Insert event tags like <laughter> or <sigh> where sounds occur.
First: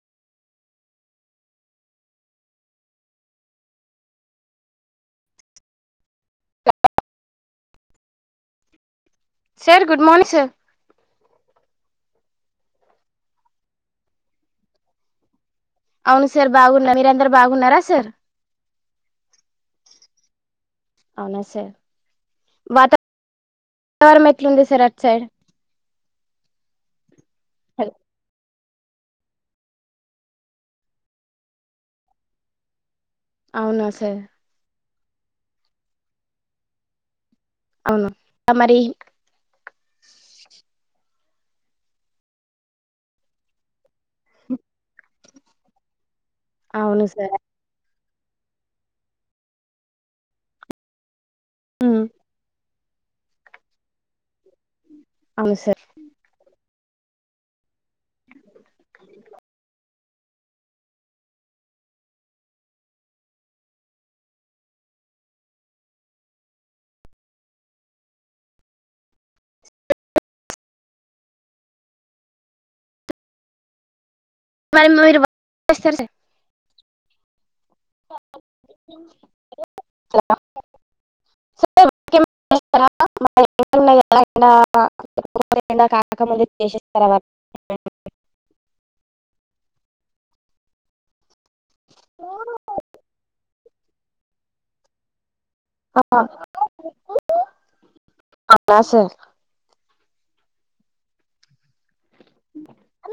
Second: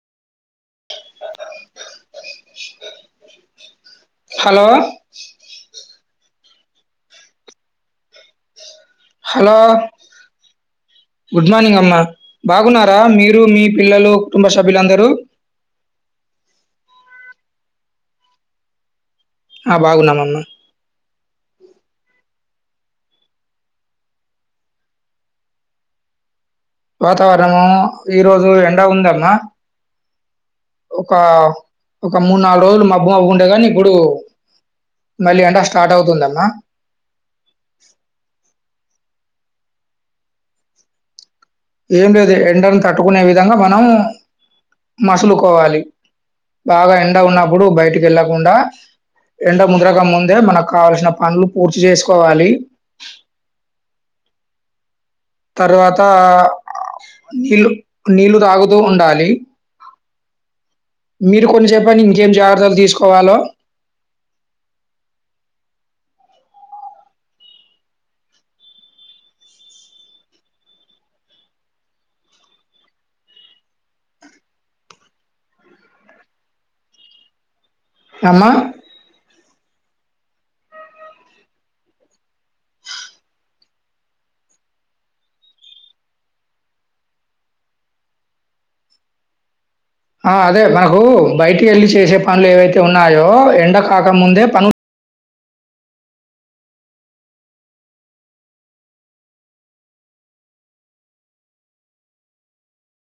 hello hello sir good morning sir good morning అమ్మ బాగున్నారా మీరు మీ పిల్లలు కుటుంబ సభ్యులందరు అవును సార్ బాగున్న మీరందరు బాగున్నారా సార్ ఆ బాగున్నామమ్మ వాతవర వాతావరణం ఎట్లుంది సార్ అట్ సైడ్ వాత వాతావరణము ఈ రోజు ఎన్ ఎట్లా ఉందమ్మా ఒక ఒక మూడు నాలుగు రోజులు మబ్బు మబ్బు మబ్బుగుంటది కాని అవునా ఇప్పుడు సార్ మళ్ళీ ఎండ స్టార్ట్ అవుతుందమ్మా అవును మరి ఏం లేదు ఎండను తట్టుకునే విధంగా మనము మసులుకోవాలి బాగా అవును ఎండ సార్ ఉన్నప్పుడు బయటికి వెళ్ళకు కుండా ఎండ ముదరక ముందే మనకు కావాల్సిన పనులు పూర్తి చేసుకోవాలి అవును సార్ తర్వాతా నీళ్లు నీళ్లు తాగుతూ ఉండాలి మీరు కొన్ని చెప్పండి ఇంకేం జాగ్రత్తలు తీసుకోవాలో మరి మీరు <unintelligible> అమ్మా <unintelligible> ఆ అదే మనకు బయటికి వెళ్ళి చేసే పనులు ఏవైతే ఉన్నాయో ఎండకు కాక ముందే పను <unintelligible> అవునా సార్